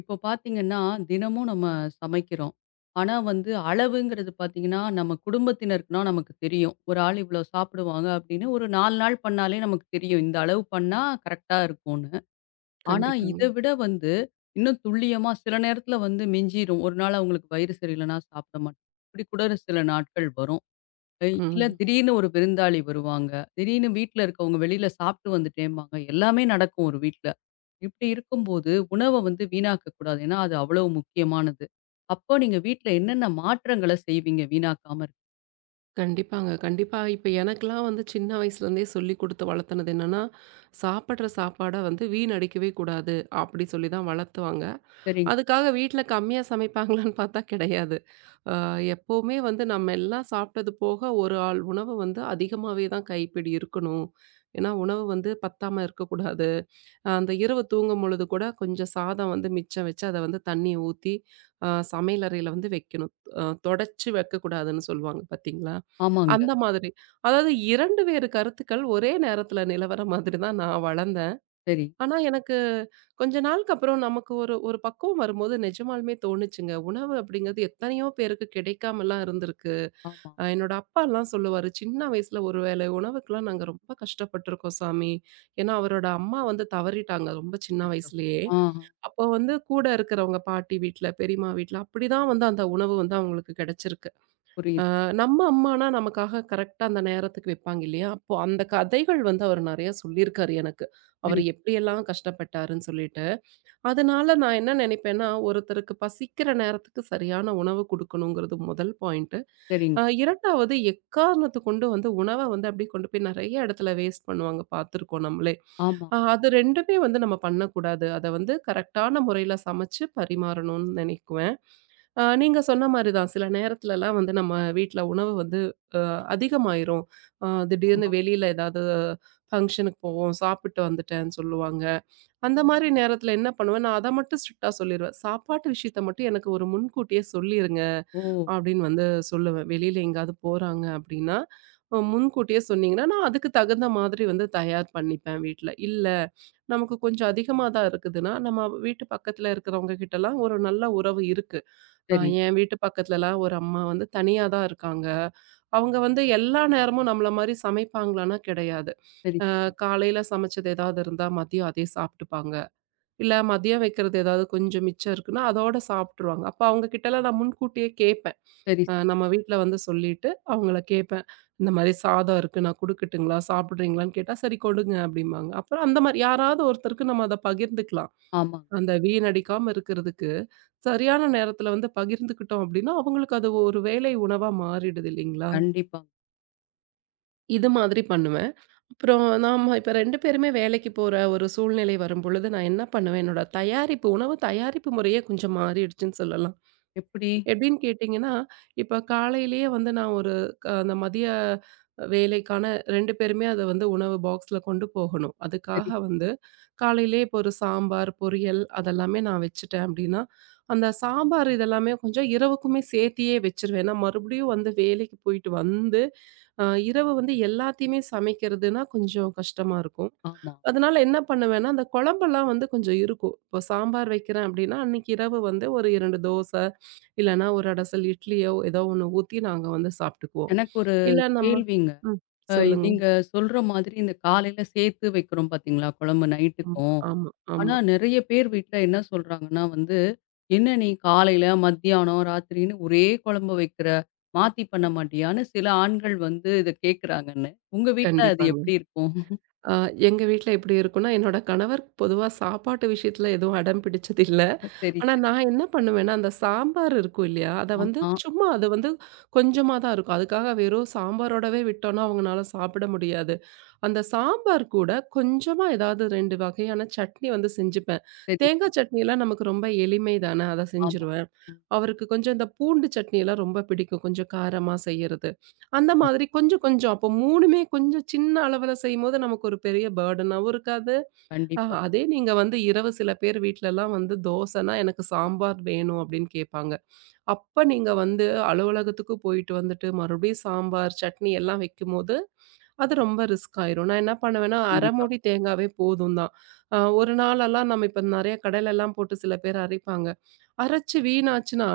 இப்போ பார்த்தீங்கன்னா, தினமும் நம்ம சமைக்கிறோம். ஆனா வந்து அளவுங்கிறது பார்த்தீங்கன்னா, நம்ம குடும்பத்தினருக்குனா நமக்கு தெரியும். ஒரு ஆள் இவ்வளோ சாப்பிடுவாங்க அப்படின்னு ஒரு 4 நாள் பண்ணாலே நமக்கு தெரியும். இந்த அளவு பண்ணா கரெக்ட்டா இருக்கும்னு. ஆனா இத கண்டிப்பாங்க. விட வந்து இன்னும் துல்லியமா சில நேரத்தில வந்து மிஞ்சிரும். ஒரு நாள் அவங்களுக்கு வயிறு சரியில்லனா சாப்பிட மாட்டாங்க. இப்படி கூட ஒரு சில நாட்கள் வரும். இல்ல ம். திடீர்னு ஒரு விருந்தாளி வருவாங்க. திடீர்னு வீட்ல இருக்கவங்க வெளியில சாப்பிட்டு வந்துட்டேம்பாங்க. எல்லாமே நடக்கும் ஒரு வீட்ல. இப்படி இருக்கும்போது உணவ வந்து வீணாக்க கூடாது. ஏன்னா அது அவ்வளவு முக்கியமானது. அப்போ நீங்க வீட்ல என்னென்ன மாற்றங்கள செய்வீங்க வீணாக்காம இருக்க? கண்டிப்பாங்க. கண்டிப்பா. இப்ப எனக்கெல்லாம் வந்து சின்ன வயசுலேருந்தே சொல்லிக் குடுத்து வளர்த்துனது என்னன்னா, சாப்பிடுற சாப்பாட வந்து வீணடிக்கவே கூடாது, அப்படி சொல்லி தான் வளர்த்துவாங்க. சரிங்க. அதுக்காக வீட்ல கம்மியா சமைப்பாங்களான்னு பார்த்தா கிடையாது. அ எப்பவுமே வந்து நம்ம எல்லாம் சாப்பிட்டது போக ஒரு ஆள் உணவு வந்து அதிகமாவே தான் கைப்பிடி இருக்கணும். ஏன்னா உணவு வந்து பத்தாம இருக்கக்கூடாது. அந்த இரவு தூங்கும் பொழுது கூட கொஞ்சம் சாதம் வந்து மிச்சம் வச்சு அத வந்து தண்ணி ஊத்தி சமையல் அறையில வந்து வைக்கணும். அ தொடச்சு வைக்கக்கூடாதுன்னு சொல்லுவாங்க பார்த்தீங்களா? ஆமாங்க. அந்த மாதிரி. அதாவது 2 வேறு கருத்துக்கள் ஒரே நேரத்தில நிலவர மாதிரி தான் நான் வளர்ந்தேன். சரி. ஆனா, எனக்கு கொஞ்ச நாளுக்கு அப்புறம் நமக்கு ஒரு ஒரு பக்குவம் வரும்போது நிஜமாலுமே தோணுச்சுங்க. உணவு அப்படிங்கிறது எத்தனையோ பேருக்கு கிடைக்காமலாம் இருந்திருக்கு. ஆமா. என்னோட அப்பாலாம் சொல்லுவாரு, "சின்ன வயசுல ஒரு வேளை உணவுக்குலாம் நாங்க ரொம்ப கஷ்டப்பட்டுருக்கோம் சாமி." ஏன்னா, அவரோட அம்மா வந்து தவறிட்டாங்க ரொம்ப சின்ன அச்சச்சோ! வயசுலயே. ஆஹா. அப்போ வந்து கூட இருக்கிறவங்க பாட்டி வீட்ல, பெரியம்மா வீட்ல அப்படிதான் வந்து அந்த உணவு வந்து அவங்களுக்கு கிடைச்சிருக்கு. அ புரியுது. நம்ம அம்மானா நமக்காக கரெக்ட்டா அந்த நேரத்துக்கு வைப்பாங்க இல்லையா? அப்போ அந்த கதைகள் வந்து அவர் நெறைய சொல்லியிருக்காரு எனக்கு. சரி, அவரு எப்படியெல்லாம் கஷ்டப்பட்டாருன்னு சொல்லிட்டு. அதனால நான் என்ன நினைப்பேன்னா, ஒருத்தருக்கு பசிக்கிற நேரத்துக்கு சரியான உணவு குடுக்கணுங்கிறது முதல் பாயிண்ட்டு. சரிங்க. 2வது எக்காரணத்த கொண்டு வந்து உணவ வந்து அப்படியே கொண்டு போய் நெறைய இடத்துல வேஸ்ட் பண்ணுவாங்க பார்த்துருக்கோம் நம்மளே. ஆமா, அது 2மே வந்து நம்ம பண்ணக்கூடாது. அத வந்து கரெக்ட்டான முறையில சமைச்சு பரிமாறணும்னு நெனைக்குவேன். நீங்க சொன்ன மாரி தான் சில நேரத்துலலாம் வந்து நம்ம வீட்ல உணவு வந்து அ அதிகமாயிரும். திடீர்னு ஆமா. வெளியில ஏதாவது ஃபங்ஷனுக்கு போவோம், சாப்பிட்டு வந்துட்டேன்னு சொல்லுவாங்க. அந்த மாரி நேரத்துல என்ன பண்ணுவேன், நான் அத மட்டும் ஸ்ட்ரிக்ட்டா சொல்லிருவேன். சாப்பாட்டு விஷயத்த மட்டும் எனக்கு ஒரு முன்கூட்டியே சொல்லிருங்க. ஓ! அப்படின்னு வந்து சொல்லுவேன். வெளியில எங்கேயாவது போறாங்க அப்படின்னா, முன்கூட்டியே சொன்னீங்கன்னா, நான் அதுக்கு தகுந்த மாதிரி வந்து தயார் பண்ணிப்பேன் வீட்ல. இல்ல நமக்கு கொஞ்சம் அதிகமா தான் இருக்குதுன்னா, நம்ம வீட்டு பக்கத்துல இருக்கிறவங்க கிட்டலாம் ஒரு நல்ல உறவு இருக்கு. அ சரி, என் வீட்டு பக்கத்துலலாம் ஒரு அம்மா வந்து தனியா தான் இருக்காங்க. அவங்க வந்து எல்லா நேரமும் நம்மள மாரி சமைப்பாங்களான்னா கிடையாது. சரி, சரி, காலையில சமைச்சது ஏதாவது இருந்தா மதியம் அதே சாப்பிட்டுப்பாங்க. இல்ல மதியம் வைக்கிறது ஏதாவது கொஞ்சம் மிச்சம் இருக்குன்னா, அதோட சாப்பிட்டுருவாங்க. அப்ப அவங்க கிட்டலாம் நான் முன்கூட்டியே கேட்பேன். சரி, சரி. நம்ம வீட்ல வந்து சொல்லிட்டு, அவங்கள கேட்பேன். இந்த மாரி சாதம் இருக்கு, நான் குடுக்கட்டுங்களா? சாப்பிடுறீங்களான்னு கேட்டா, "சரி கொடுங்க" அப்படிம்பாங்க. அப்புறம் அந்த மாரி யாராவது ஒருத்தருக்கு நம்ம அத பகிர்ந்துக்கலாம். ஆமாங்க. அந்த வீணடிக்காம இருக்கிறதுக்கு, சரியான நேரத்துல வந்து பகிர்ந்துக்கிட்டோம் அப்படின்னா, அவங்களுக்கு அது ஒரு வேலை உணவா மாறிடுது இல்லைங்களா? கண்டிப்பாங்க. இது மாதிரி பண்ணுவேன். அப்புறம் நாம இப்ப 2 பேருமே வேலைக்கு போற ஒரு சூழ்நிலை வரும்பொழுது, நான் என்ன பண்ணுவேன், என்னோட தயாரிப்பு உணவு தயாரிப்பு முறையே கொஞ்சம் மாறிடுச்சுன்னு சொல்லலாம். எப்படி? எப்படின்னு கேட்டிங்கன்னா, இப்ப காலையிலேயே வந்து நான் ஒரு அந்த மதிய வேலைக்கான 2 பேருமே அத வந்து உணவு பாக்ஸ்ல கொண்டு போகணும். அதுக்காக சரி. வந்து காலையிலேயே இப்போ ஒரு சாம்பார், பொரியல் அதெல்லாமே நான் வச்சுட்டேன் அப்படின்னா, அந்த சாம்பார் இதெல்லாமே கொஞ்சம் இரவுக்குமே சேர்த்தியே வச்சுருவேன். ஏன்னா மறுபடியும் வந்து வேலைக்கு போயிட்டு வந்து, அ இரவு வந்து எல்லாத்தையுமே சமைக்கிறதுனா கொஞ்சம் கஷ்டமா இருக்கும். ஆமா. அதனால என்ன பண்ணுவேன்னா, அந்த குழம்பெல்லாம் வந்து கொஞ்சம் இருக்கும். இப்போ சாம்பார் வைக்கிறேன் அப்படின்னா, அன்னைக்கு இரவு வந்து ஒரு 2 தோசை, இல்லன்னா, ஒரு அடசல் இட்லியோ ஏதோ ஒண்ணு ஊத்தி நாங்க வந்து சாப்ட்டுக்குவோம். எனக்கு ஒரு இல்ல நம்ம கேள்விங்க. ம். அ சொல்லுங்க. நீங்க சொல்ற மாதிரி இந்த காலையில சேர்த்து வைக்கிறோம் பார்த்தீங்களா, குழம்பு ஆமா, நைட்டுக்கும். ஆமா, ஆனா ஆமா. நெறைய பேர் வீட்ல என்ன சொல்றாங்கன்னா வந்து, "என்ன நீ காலையில, மத்தியானம், ராத்திரின்னு ஒரே குழம்பு வைக்கிற, மாத்தி பண்ண மாட்டியான்னு?" சில ஆண்கள் வந்து இத கேட்குறாங்கன்னு. உங்க வீட்ல அது கண்டிப்பாங்க. எப்படி இருக்கும்? அ எங்க வீட்ல எப்டி இருக்கும்னா, என்னோட கணவர் பொதுவா சாப்பாட்டு விஷயத்துல எதுவும் அடம் பிடிச்சது இல்ல. சரி, ஆனா சரி. நான் என்ன பண்ணுவேன்னா, அந்த சாம்பார் இருக்கும் இல்லையா? அத வந்து ஆமா. சும்மா அது வந்து கொஞ்சமா தான் இருக்கும். அதுக்காக வெறும் சாம்பாரோடவே விட்டோம்னா, அவங்கனால சாப்பிட முடியாது. அந்த சாம்பார் கூட கொஞ்சமா ஏதாவது 2 வகையான சட்னி வந்து செஞ்சுப்பேன். சரி, சரி. தேங்காய் சட்னிலாம் நமக்கு ரொம்ப எளிமை தானே, அத ஆமா. செஞ்சுருவேன். ம். அவருக்கு கொஞ்சம் இந்த பூண்டு சட்னிலாம் ரொம்ப பிடிக்கும். கொஞ்சம் காரமா செய்யறது. அந்த சரிங்க. மாதிரி கொஞ்சம் கொஞ்சம் அப்போ 3மே கொஞ்சம் சின்ன அளவுல செய்யும்போது நமக்கு ஒரு பெரிய பர்டனாவும் இருக்காது. கண்டிப்பா, அதே நீங்க வந்து இரவு சில பேர் வீட்லலாம் வந்து தோசைன்னா எனக்கு சாம்பார் வேணும் அப்படின்னு கேட்பாங்க. அப்ப நீங்க வந்து அலுவலகத்துக்கு போயிட்டு வந்துட்டு மறுபடியும் சாம்பார், சட்னி எல்லாம் வைக்கும்போது அது ரொம்ப ரிஸ்க் ஆயிரும். நான் என்ன பண்ணுவேன்னா, 1/2 கண்டிப்பா. மூடி தேங்காவே போதும் தான். ஒரு நாளெல்லாம் நம்ம இப்ப நெறைய கடையிலலாம் போட்டு சில பேர் அரைப்பாங்க. அரைச்சு வீணாச்சுன்னா,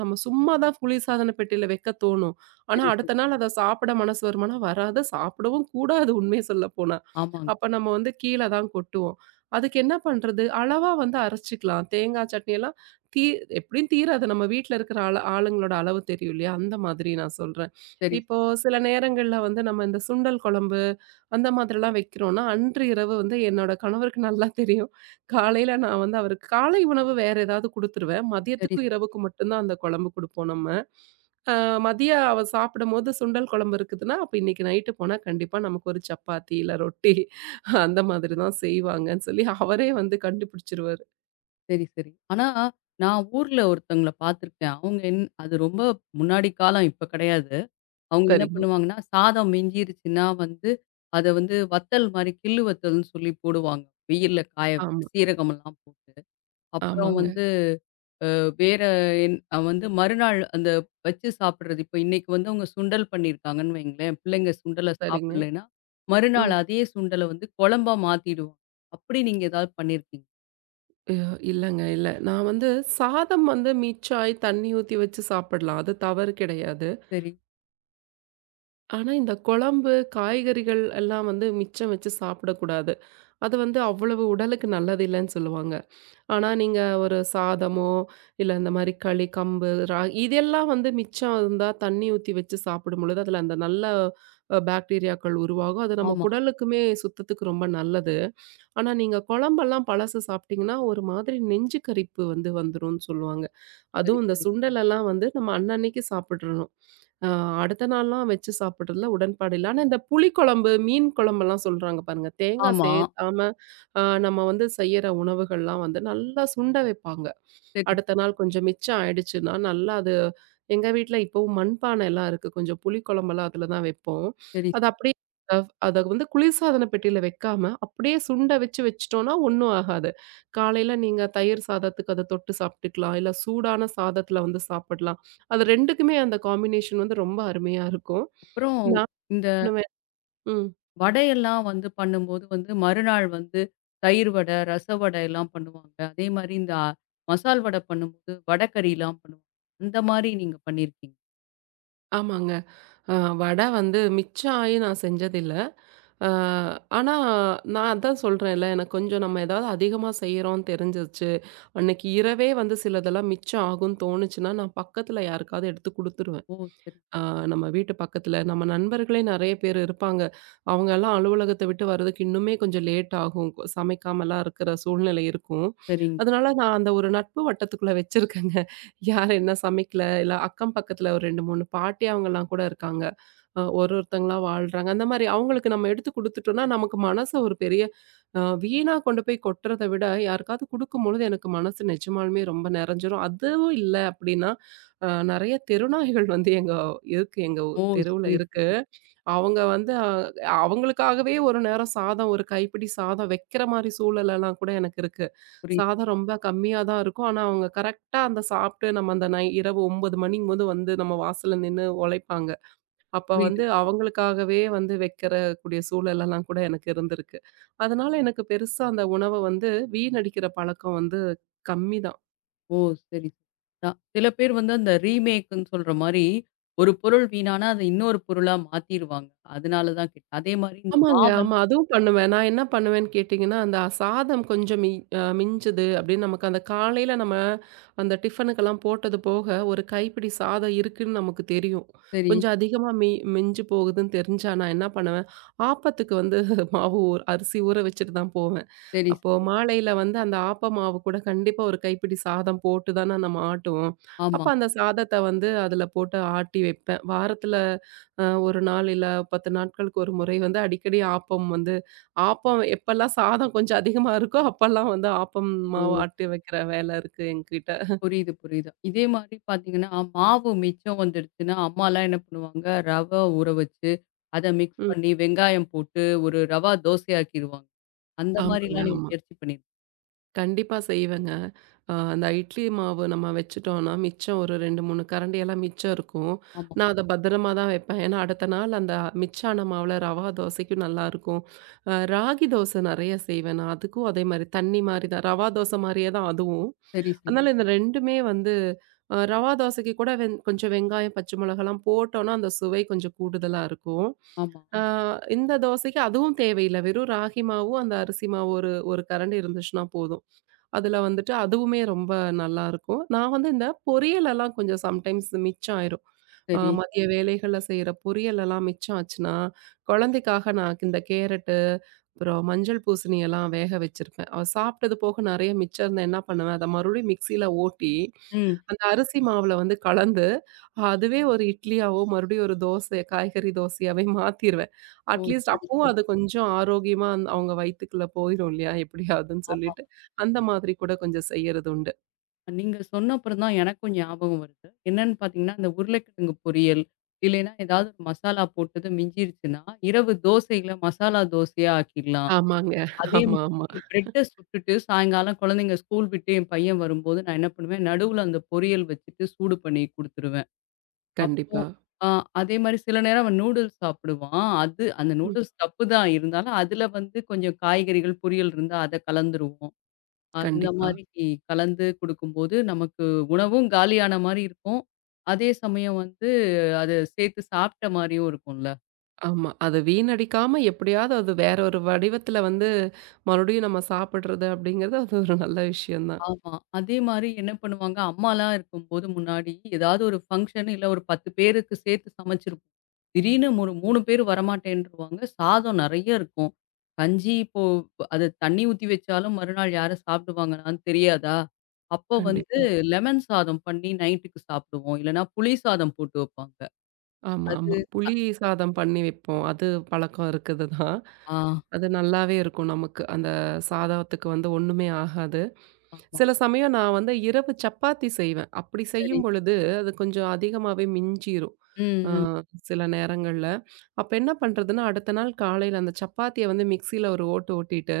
நம்ம சும்மா தான் குளிர்சாதன பெட்டியில வைக்க தோணும். ஆனா, சரி, சரி. அடுத்த நாள் அத சாப்பிட மனசு வருமானா? வராது. சாப்பிடவும் கூடாது உண்மைய சொல்லப்போனா. ஆமாங்க. அப்ப நம்ம வந்து கீழ தான் கொட்டுவோம். அதுக்கு என்ன பண்றது? அளவா வந்து அரைச்சுக்கலாம். தேங்காய் சட்னியெல்லாம் தீ எப்படியும் தீராது. நம்ம வீட்ல இருக்கிற ஆளு ஆளுங்களோட அளவு தெரியும் இல்லையா? அந்த மாதிரி நான் சொல்றேன். சரி, இப்போ சில நேரங்கள்ல வந்து நம்ம இந்த சுண்டல் குழம்பு, அந்த மாதிரிலாம் வைக்கிறோம்னா, அன்று இரவு வந்து என்னோட கணவருக்கு நல்லா தெரியும். காலையில நான் வந்து அவருக்கு காலை உணவு வேற ஏதாவது குடுத்துருவேன். சரி, மதியத்துக்கும், சரி. இரவுக்கும் மட்டும் தான் அந்த குழம்பு குடுப்போம் நம்ம. அ மதியம் அவ சாப்பிடும்போது சுண்டல் குழம்பு இருக்குதுன்னா, அப்ப இன்னைக்கு நைட்டு போனா கண்டிப்பா நமக்கு ஒரு சப்பாத்தி, இல்ல ரொட்டி அந்த மாதிரி தான் செய்வாங்கன்னு சொல்லி அவரே வந்து கண்டுபிடிச்சிருவாரு. சரி, சரி. ஆனா, நான் ஊர்ல ஒருத்தவங்கள பார்த்துருக்கேன். அவங்க என் அது ரொம்ப முன்னாடி காலம், இப்ப கிடையாது. அவங்க என்ன சரிங்க. பண்ணுவாங்கன்னா, சாதம் மிஞ்சிருச்சுன்னா வந்து, அத வந்து வத்தல் மாரி, கிள்ளு வத்தல்ன்னு சொல்லி போடுவாங்க. வெயில்ல காய வச்சு, ஆமா. சீரகமெல்லாம் போட்டு. அப்புறம் ஆமாங்க. வந்து வேற என் வந்து மறுநாள் அந்த வச்சு சாப்பிடுறது. இப்ப இன்னைக்கு வந்து அவங்க சுண்டல் பண்ணியிருக்காங்கன்னு வைங்களேன், பிள்ளைங்க சுண்டல சரிங்க. சாப்பிடலைன்னா, ம். மறுநாள் அதே சுண்டல வந்து குழம்பா மாத்திடுவாங்க. அப்படி நீங்க ஏதாவது பண்ணியிருக்கீங்க? ய இல்லங்க, இல்ல. நான் வந்து சாதம் வந்து மிச்சாயி தண்ணி ஊத்தி வச்சு சாப்பிடலாம். அது தவறு கிடையாது. சரி. ஆனா இந்த குழம்பு, காய்கறிகள் எல்லாம் வந்து மிச்சம் வச்சு சாப்பிடக்கூடாது. அது வந்து அவ்வளவு உடலுக்கு நல்லது இல்லைன்னு சொல்லுவாங்க. ஆனா, நீங்க ஒரு சாதமோ, இல்ல இந்த மாரி களி, கம்பு, இதெல்லாம் வந்து மிச்சம் இருந்தா தண்ணி ஊத்தி வச்சு சாப்பிடும் பொழுது, அதில அந்த நல்ல பாக்டீரியாக்கள் உருவாகும். அது நம்ம ஆமா. குடலுக்குமே சுத்தத்துக்கு ரொம்ப நல்லது. ஆனா, நீங்க குழம்பெல்லாம் பழசு சாப்பிட்டீங்கன்னா, ஒரு மாதிரி நெஞ்சு கரிப்பு வந்து வந்துரும்னு சொல்லுவாங்க. சரி, அதுவும் இந்த சரி. சுண்டலெல்லாம் வந்து நம்ம அன்னன்னைக்கு சாப்பிட்றணும். அ அடுத்த நாள்லாம் வச்சு சாப்பிடுறதுல உடன்பாடு இல்ல. ஆனா இந்த புளிக்குழம்பு, மீன் குழம்பெல்லாம் சொல்றாங்க பாருங்க. தேங்கா ஆமா. சேர்த்தாம நம்ம வந்து செய்யற உணவுகள்லாம் வந்து நல்லா சுண்ட வைப்பாங்க. சரி, அடுத்த நாள் கொஞ்சம் மிச்சம் ஆயிடுச்சுன்னா, நல்லா அது எங்க வீட்ல இப்பவும் மண்பானைலாம் இருக்கு. கொஞ்சம் புளிக்குழம்பெல்லாம் அதுல தான் வைப்போம். சரி. அது அப்படியே அத வந்து குளிர்சாதன பெட்டியில வைக்காம, அப்படியே சுண்ட வச்சு வச்சுட்டோம்னா ஒண்ணும் ஆகாது. காலையில நீங்க தயிர் சாதத்துக்கு அத தொட்டு சாப்பிட்டுக்கலாம். இல்ல சூடான சாதத்துல வந்து சாப்பிடலாம். அது 2க்குமே அந்த காம்பினேஷன் வந்து ரொம்ப அருமையா இருக்கும். அப்புறம் நான் இந்த பண்ணுவேன் ம். வடையெல்லாம் வந்து பண்ணும்போது வந்து மறுநாள் வந்து தயிர் வடை, ரச வடை எல்லாம் பண்ணுவாங்க. அதே மாரி இந்த மசால் வடை பண்ணும்போது வடைக்கறிலாம் பண்ணுவாங்க. அந்த மாரி நீங்க பண்ணியிருக்கீங்க. ஆமாங்க. அ வடை வந்து மிச்சம் ஆயி நான் செஞ்சதில்ல. அ ஆனா நான் அதான் சொல்றேன்ல, எனக்கு கொஞ்சம் நம்ம ஏதாவது அதிகமா செய்றோம்ன்னு தெரிஞ்சிருச்சு. அன்னைக்கு இரவே வந்து சிலதெல்லாம் மிச்சம் ஆகும்ன்னு தோணுச்சுன்னா, நான் பக்கத்துல யாருக்காவது எடுத்து குடுத்துருவேன். ஓ! சரி, ஆ நம்ம வீட்டு பக்கத்துல, நம்ம நண்பர்களே நெறைய பேர் இருப்பாங்க. அவங்கலாம் அலுவலகத்த விட்டு வர்றதுக்கு இன்னுமே கொஞ்சம் லேட் ஆகும். சமைக்காமலாம் இருக்கிற சூழ்நிலை இருக்கும். சரிங்க. அதனால நான் அந்த ஒரு நட்பு வட்டத்துக்குள்ள வச்சிருக்கேங்க. யார் என்ன சமைக்கல, இல்ல அக்கம் பக்கத்துல ஒரு 2, 3 பாட்டி அவங்கலாம் கூட இருக்காங்க. ஒருத்தங்களா வாழ்றாங்க. அந்த மாரி அவங்களுக்கு நம்ம எடுத்து குடுத்துட்டோம்னா, நமக்கு மனச ஒரு பெரிய வீணா கொண்டு போய் கொட்டுறத விட, யாருக்காவது குடுக்கும்பொழுது எனக்கு மனசு நிஜமாலுமே ரொம்ப நெறஞ்சிரும். அதுவும் இல்ல அப்படின்னா, நெறைய தெருநாய்கள் வந்து எங்க ஓ! தெருவுல சரி, இருக்கு. சரி. அவங்க வந்து அவங்களுக்காகவே ஒரு நேரம் சாதம் ஒரு கைப்பிடி சாதம் வைக்கிற மாரி சூழலெல்லாம் கூட எனக்கு இருக்கு. புரியுது, சாதம் ரொம்ப கம்மியா தான் இருக்கும். ஆனா அவங்க கரெக்ட்டா அந்த சாப்ட்டு நம்ம அந்த இரவு 9 மணிங்கும்போது வந்து நம்ம வாசல்ல நின்னு ஒழைப்பாங்க. அப்ப புரியுது. வந்து புரியுது. அவங்களுக்காகவே வந்து வைக்கிறக்கூடிய சூழலெல்லாம் கூட எனக்கு இருந்திருக்கு. அதனால எனக்கு பெருசா அந்த உணவ வந்து வீணடிக்கிற பழக்கம் வந்து கம்மிதான். ஓ! சரி. சரி. தான் சில பேர் வந்து அந்த ரீமேக்குன்னு சொல்ற மாரி ஒரு பொருள் வீணானா அத இன்னொரு பொருளா மாத்திருவாங்க. அதனால தான் கேட்டேன். அதே மாரி இந்த ஆமாங்க. மாவல் ஆமா. அதுவும் பண்ணுவேன். நான் என்ன பண்ணுவேன்னு கேட்டீங்கன்னா, அந்த சாதம் கொஞ்சம் மி அ மிஞ்சுது அப்படின்னு நமக்கு அந்த காலையில நம்ம அந்த டிஃபனுக்கெல்லாம் போட்டது போக, ஒரு கைப்பிடி சாதம் இருக்குன்னு நமக்கு தெரியும். சரி, கொஞ்சம் அதிகமா மிஞ்சு போகுதுன்னு தெரிஞ்சா நான் என்ன பண்ணுவேன், ஆப்பத்துக்கு வந்து மாவு அரிசி ஊற வச்சுட்டு தான் போவேன். சரி, அப்போ சரி. மாலையில வந்து அந்த ஆப்ப மாவு கூட கண்டிப்பா ஒரு கைப்பிடி சாதம் போட்டு தானே நம்ம ஆட்டுவோம். ஆமா. அப்ப அந்த சாதத்த வந்து அதுல போட்டு ஆட்டி வைப்பேன். வாரத்துல 1 நாள் இல்ல 10 நாட்களுக்கு ஒரு முறை வந்து அடிக்கடி ஆப்பம் வந்து ஆப்பம் எப்பலாம் சாதம் கொஞ்சம் அதிகமா இருக்கோ, அப்பலாம் வந்து ஆப்பம் ஓ! மாவு ஆட்டி வைக்கிற வேலை இருக்கு என்கிட்ட. புரியுது, புரியுது. இதே மாரி பார்த்தீங்கன்னா, மாவு மிச்சம் வந்துடுச்சுன்னா, அம்மாலாம் என்ன பண்ணுவாங்க, ஊற வச்சு, அத மிக்ஸ் ம். பண்ணி வெங்காயம் போட்டு ஒரு ரவா தோசையாக்கிருவாங்க. அந்த ஆமாங்க, மாரிலாம் நீங்க ஆமா. முயற்சி பண்ணி கண்டிப்பா செய்வேங்க. அந்த இட்லி மாவு நம்ம வச்சுட்டோம்னா, மிச்சம் ஒரு 2, 3 கரண்டியெல்லாம் மிச்சம் இருக்கும். ஆமா. நான் அத பத்திரமா தான் வைப்பேன். ஏன்னா, அடுத்த நாள் அந்த மிச்சான மாவுல ரவா தோசைக்கும் நல்லாயிருக்கும். ராகி தோசை நெறைய செய்வேன் நான். அதுக்கும் அதே மாரி தண்ணி மாரி தான். ரவா தோசை மாரியே தான் அதுவும். சரி, சரி. அதனால இந்த 2மே வந்து ரவா தோசைக்கு கூட கொஞ்சம் வெங்காயம், பச்சை மிளகாலாம் போட்டோம்னா, அந்த சுவை கொஞ்சம் கூடுதலா இருக்கும். ஆமா. அ ம். இந்த தோசைக்கு அதுவும் தேவையில்ல. வெறும் ராகி மாவும், அந்த அரிசி மாவு ஒரு 1 கரண்டி இருந்துச்சுன்னா போதும். அதுல வந்துட்டு அதுவுமே ரொம்ப நல்லாருக்கும். நான் வந்து இந்த பொரியலெல்லாம் கொஞ்சம் சம்டைம்ஸ் மிச்சம் ஆயிரும். சரி. மதிய வேலைகள்ல செய்ற பொரியலெல்லாம் மிச்சம் ஆச்சுன்னா, குழந்தைக்காக நான் இந்த கேரட்டு, அப்புறம் மஞ்சள் பூசணி எல்லாம் வேக வச்சிருப்பேன். அவ சாப்பிட்டது போக நெறைய மிச்சம் இருந்தா என்ன பண்ணுவேன், அத மறுபடியும் மிக்ஸியில ஓட்டி, ம். அந்த அரிசி மாவுல வந்து கலந்து, அதுவே ஒரு இட்லியாவோ, மறுபடியும் ஒரு தோசை காய்கறி தோசையாவே மாத்திருவேன். ஓ! அட்லீஸ்ட் சரி, அப்பவும் சரி. அது கொஞ்சம் ஆரோக்கியமா அவங்க வயித்துக்குள்ள போயிரும் இல்லையா? எப்படியாதுன்னு ஆமா. சொல்லிட்டு, அந்த மாதிரி கூட கொஞ்சம் செய்யறது உண்டு. நீங்க சொன்ன அப்புறம் தான் எனக்கும் ஞாபகம் வருது. என்னன்னு பார்த்தீங்கன்னா, இந்த உருளைக்கிழங்கு பொரியல், இல்லைன்னா ஏதாவது ஒரு மசாலா போட்டது மிஞ்சிருச்சுன்னா, இரவு தோசையில மசாலா தோசையா ஆக்கிடலாம். ஆமாங்க. அதே மாதிரி ஆமா, ஆமா. பிரெட்ட சுட்டுட்டு சாயங்காலம் குழந்தைங்க ஸ்கூல் விட்டு என் பையன் வரும்போது, நான் என்ன பண்ணுவேன், நடுவுல அந்த பொரியல் வச்சுட்டு சூடு பண்ணி குடுத்துருவேன். அப்போ கண்டிப்பா. அ அதே மாரி சில நேரம் அவன் நூடுல்ஸ் சாப்பிடுவான். அது அந்த ம். நூடுல்ஸ் தப்பு தான் இருந்தாலும், அதுல வந்து கொஞ்சம் காய்கறிகள், பொரியல் இருந்தா அத கலந்துருவோம். அந்த கண்டிப்பா. மாரி கலந்து குடுக்கும்போது, நமக்கு உணவும் காலியான மாரி இருக்கும். அதே சமயம் வந்து அத சேர்த்து சாப்பிட்ட மாரியும் இருக்கும்ல. ஆமா. அத வீணடிக்காம எப்படியாவது அது வேற ஒரு வடிவத்துல வந்து மறுபடியும் நம்ம சாப்பிடுறது அப்படிங்கிறது, அது ஒரு நல்ல விஷயம் தான். ஆமா. அதே மாரி என்ன பண்ணுவாங்க, அம்மாலாம் இருக்கும்போது முன்னாடி ஏதாவது ஒரு ஃபங்ஷன் இல்ல ஒரு 10 பேருக்கு சேர்த்து சமைச்சிருப்போம். திடீர்னு ஒரு 3 பேர் வரமாட்டேன்ருவாங்க. சாதம் நெறைய இருக்கும். கஞ்சி இப்போ அது தண்ணி ஊத்தி வச்சாலும் மறுநாள் யாரும் சாப்பிடுவாங்களான்னு தெரியாதா? அப்போ வந்து கண்டிப்பா. லெமன் சாதம் பண்ணி நைட்டுக்கு சாப்பிடுவோம். இல்லன்னா புளி சாதம் போட்டு வைப்பாங்க. ஆமா, அது ஆமா. புளி சாதம் பண்ணி வைப்போம். அது பழக்கம் இருக்குது தான். ஆ அது நல்லாவே இருக்கும் நமக்கு. அந்த சாதத்துக்கு வந்து ஒண்ணுமே ஆகாது. ஆமா. சில சமயம் நான் வந்து இரவு சப்பாத்தி செய்வேன். அப்படி சரி. செய்யும் பொழுது அது கொஞ்சம் அதிகமாவே மிஞ்சிரும். ம், ஆ ம். சில நேரங்கள்ல. அப்ப என்ன பண்றதுன்னா, அடுத்த நாள் காலையில அந்த சப்பாத்திய வந்து மிக்ஸியில ஒரு ஓட்டு ஓட்டிட்டு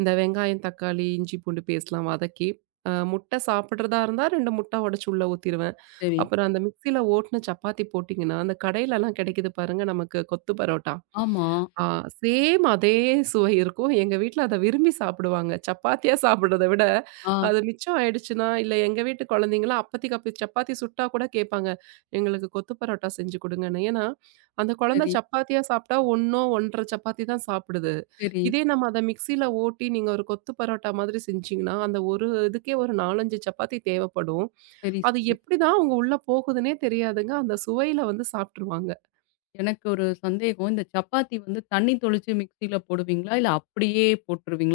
இந்த வெங்காயம், தக்காளி, இஞ்சி, பூண்டு பேஸ்ட்லாம் வதக்கி, முட்டை சாப்பிடுறதா இருந்தா 2 முட்டை உடைச்சு உள்ள ஊத்திருவேன். சரி. அப்புறம் அந்த மிக்ஸியில ஓட்டுன சப்பாத்தி போட்டீங்கன்னா, அந்த கடையிலலாம் கிடைக்குது பாருங்க நமக்கு கொத்து பரோட்டா. ஆமா. ஆ சேம் அதே சுவை இருக்கும். எங்க வீட்ல அத விரும்பி சாப்பிடுவாங்க. சப்பாத்தியா சாப்பிடுறத விட, ஆ அது மிச்சம் ஆயிடுச்சுன்னா, இல்ல எங்க வீட்டு குழந்தைங்கலாம் அப்பத்திக்கு அப்ப சப்பாத்தி சுட்டா கூட கேட்பாங்க. எங்களுக்கு கொத்து பரோட்டா செஞ்சு குடுங்கன்னு. ஏன்னா, அந்த குழந்தை சரி, சப்பாத்தியா சாப்பிட்டா 1 1/2 சப்பாத்தி தான் சாப்பிடுது. சரி, இதே நம்ம அத மிக்ஸியில ஓட்டி நீங்க ஒரு கொத்து பரோட்டா மாதிரி செஞ்சீங்கன்னா, அந்த ஒரு இதுக்கே ஒரு 4, 5 சப்பாத்தி தேவைப்படும். சரி, அது சரி. எப்படிதான் அவங்க உள்ள போகுதுன்னே தெரியாதுங்க. அந்த சுவையில வந்து சாப்ட்டுருவாங்க. எனக்கு ஒரு சந்தேகம். இந்த சப்பாத்தி வந்து தண்ணி தொளிச்சு மிக்ஸில போடுவீங்களா? இல்ல அப்படியே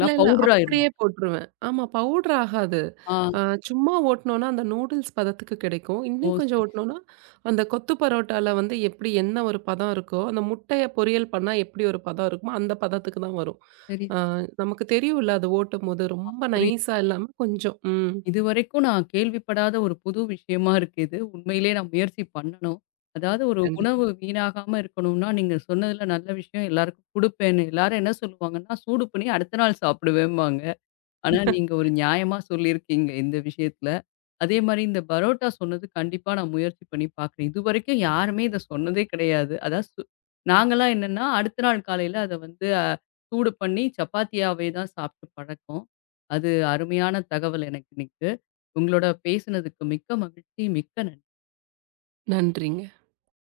இல்ல, இல்ல பவுடர் அப்படியே ஆயிருமா? போட்டுருவேன். ஆமா பவுடர் ஆகாது. ஆ. அ சும்மா ஓட்டுனோம்னா அந்த நூடுல்ஸ் பதத்துக்கு கிடைக்கும். ஓ! இன்னும் கொஞ்சம் சரி, ஓட்டுனோம்னா, அந்த கொத்து பரோட்டால வந்து எப்படி என்ன ஒரு பதம் இருக்கோ, அந்த முட்டைய பொரியல் பண்ணா எப்படி ஒரு பதம் இருக்குமோ, அந்த பதத்துக்கு தான் வரும். சரி. அ நமக்கு தெரியும்ல அது ஓட்டும்போது ரொம்ப புரியுது. நைஸா இல்லாம கொஞ்சம். ம். இதுவரைக்கும் நான் கேள்விப்படாத ஒரு புது விஷயமா இருக்கு இது. உண்மையிலேயே நான் முயற்சி பண்ணணும். அதாவது ஒரு கண்டிப்பா. உணவு வீணாகாம இருக்கணும்னா, நீங்க சொன்னதுல நல்ல விஷயம் எல்லாருக்கும் குடுப்பேன்னு. எல்லாரும் என்ன சொல்லுவாங்கன்னா, சூடு பண்ணி அடுத்த நாள் சாப்பிடுவேம்பாங்க. ஆனா, நீங்க ஒரு நியாயமா சொல்லியிருக்கீங்க இந்த விஷயத்துல. அதே மாரி இந்த பரோட்டா சொன்னது கண்டிப்பா நான் முயற்சி பண்ணி பார்க்குறேன். இதுவரைக்கும் யாருமே இத சொன்னதே கிடையாது. அதான் நாங்கலாம் என்னன்னா, அடுத்த நாள் காலையில அத வந்து சூடு பண்ணி சப்பாத்தியாவே தான் சாப்ட்டு பழக்கம். அது அருமையான தகவல் எனக்கு இன்னைக்கு. உங்களோட பேசினதுக்கு மிக்க மகிழ்ச்சி. மிக்க நன்றி. நன்றிங்க.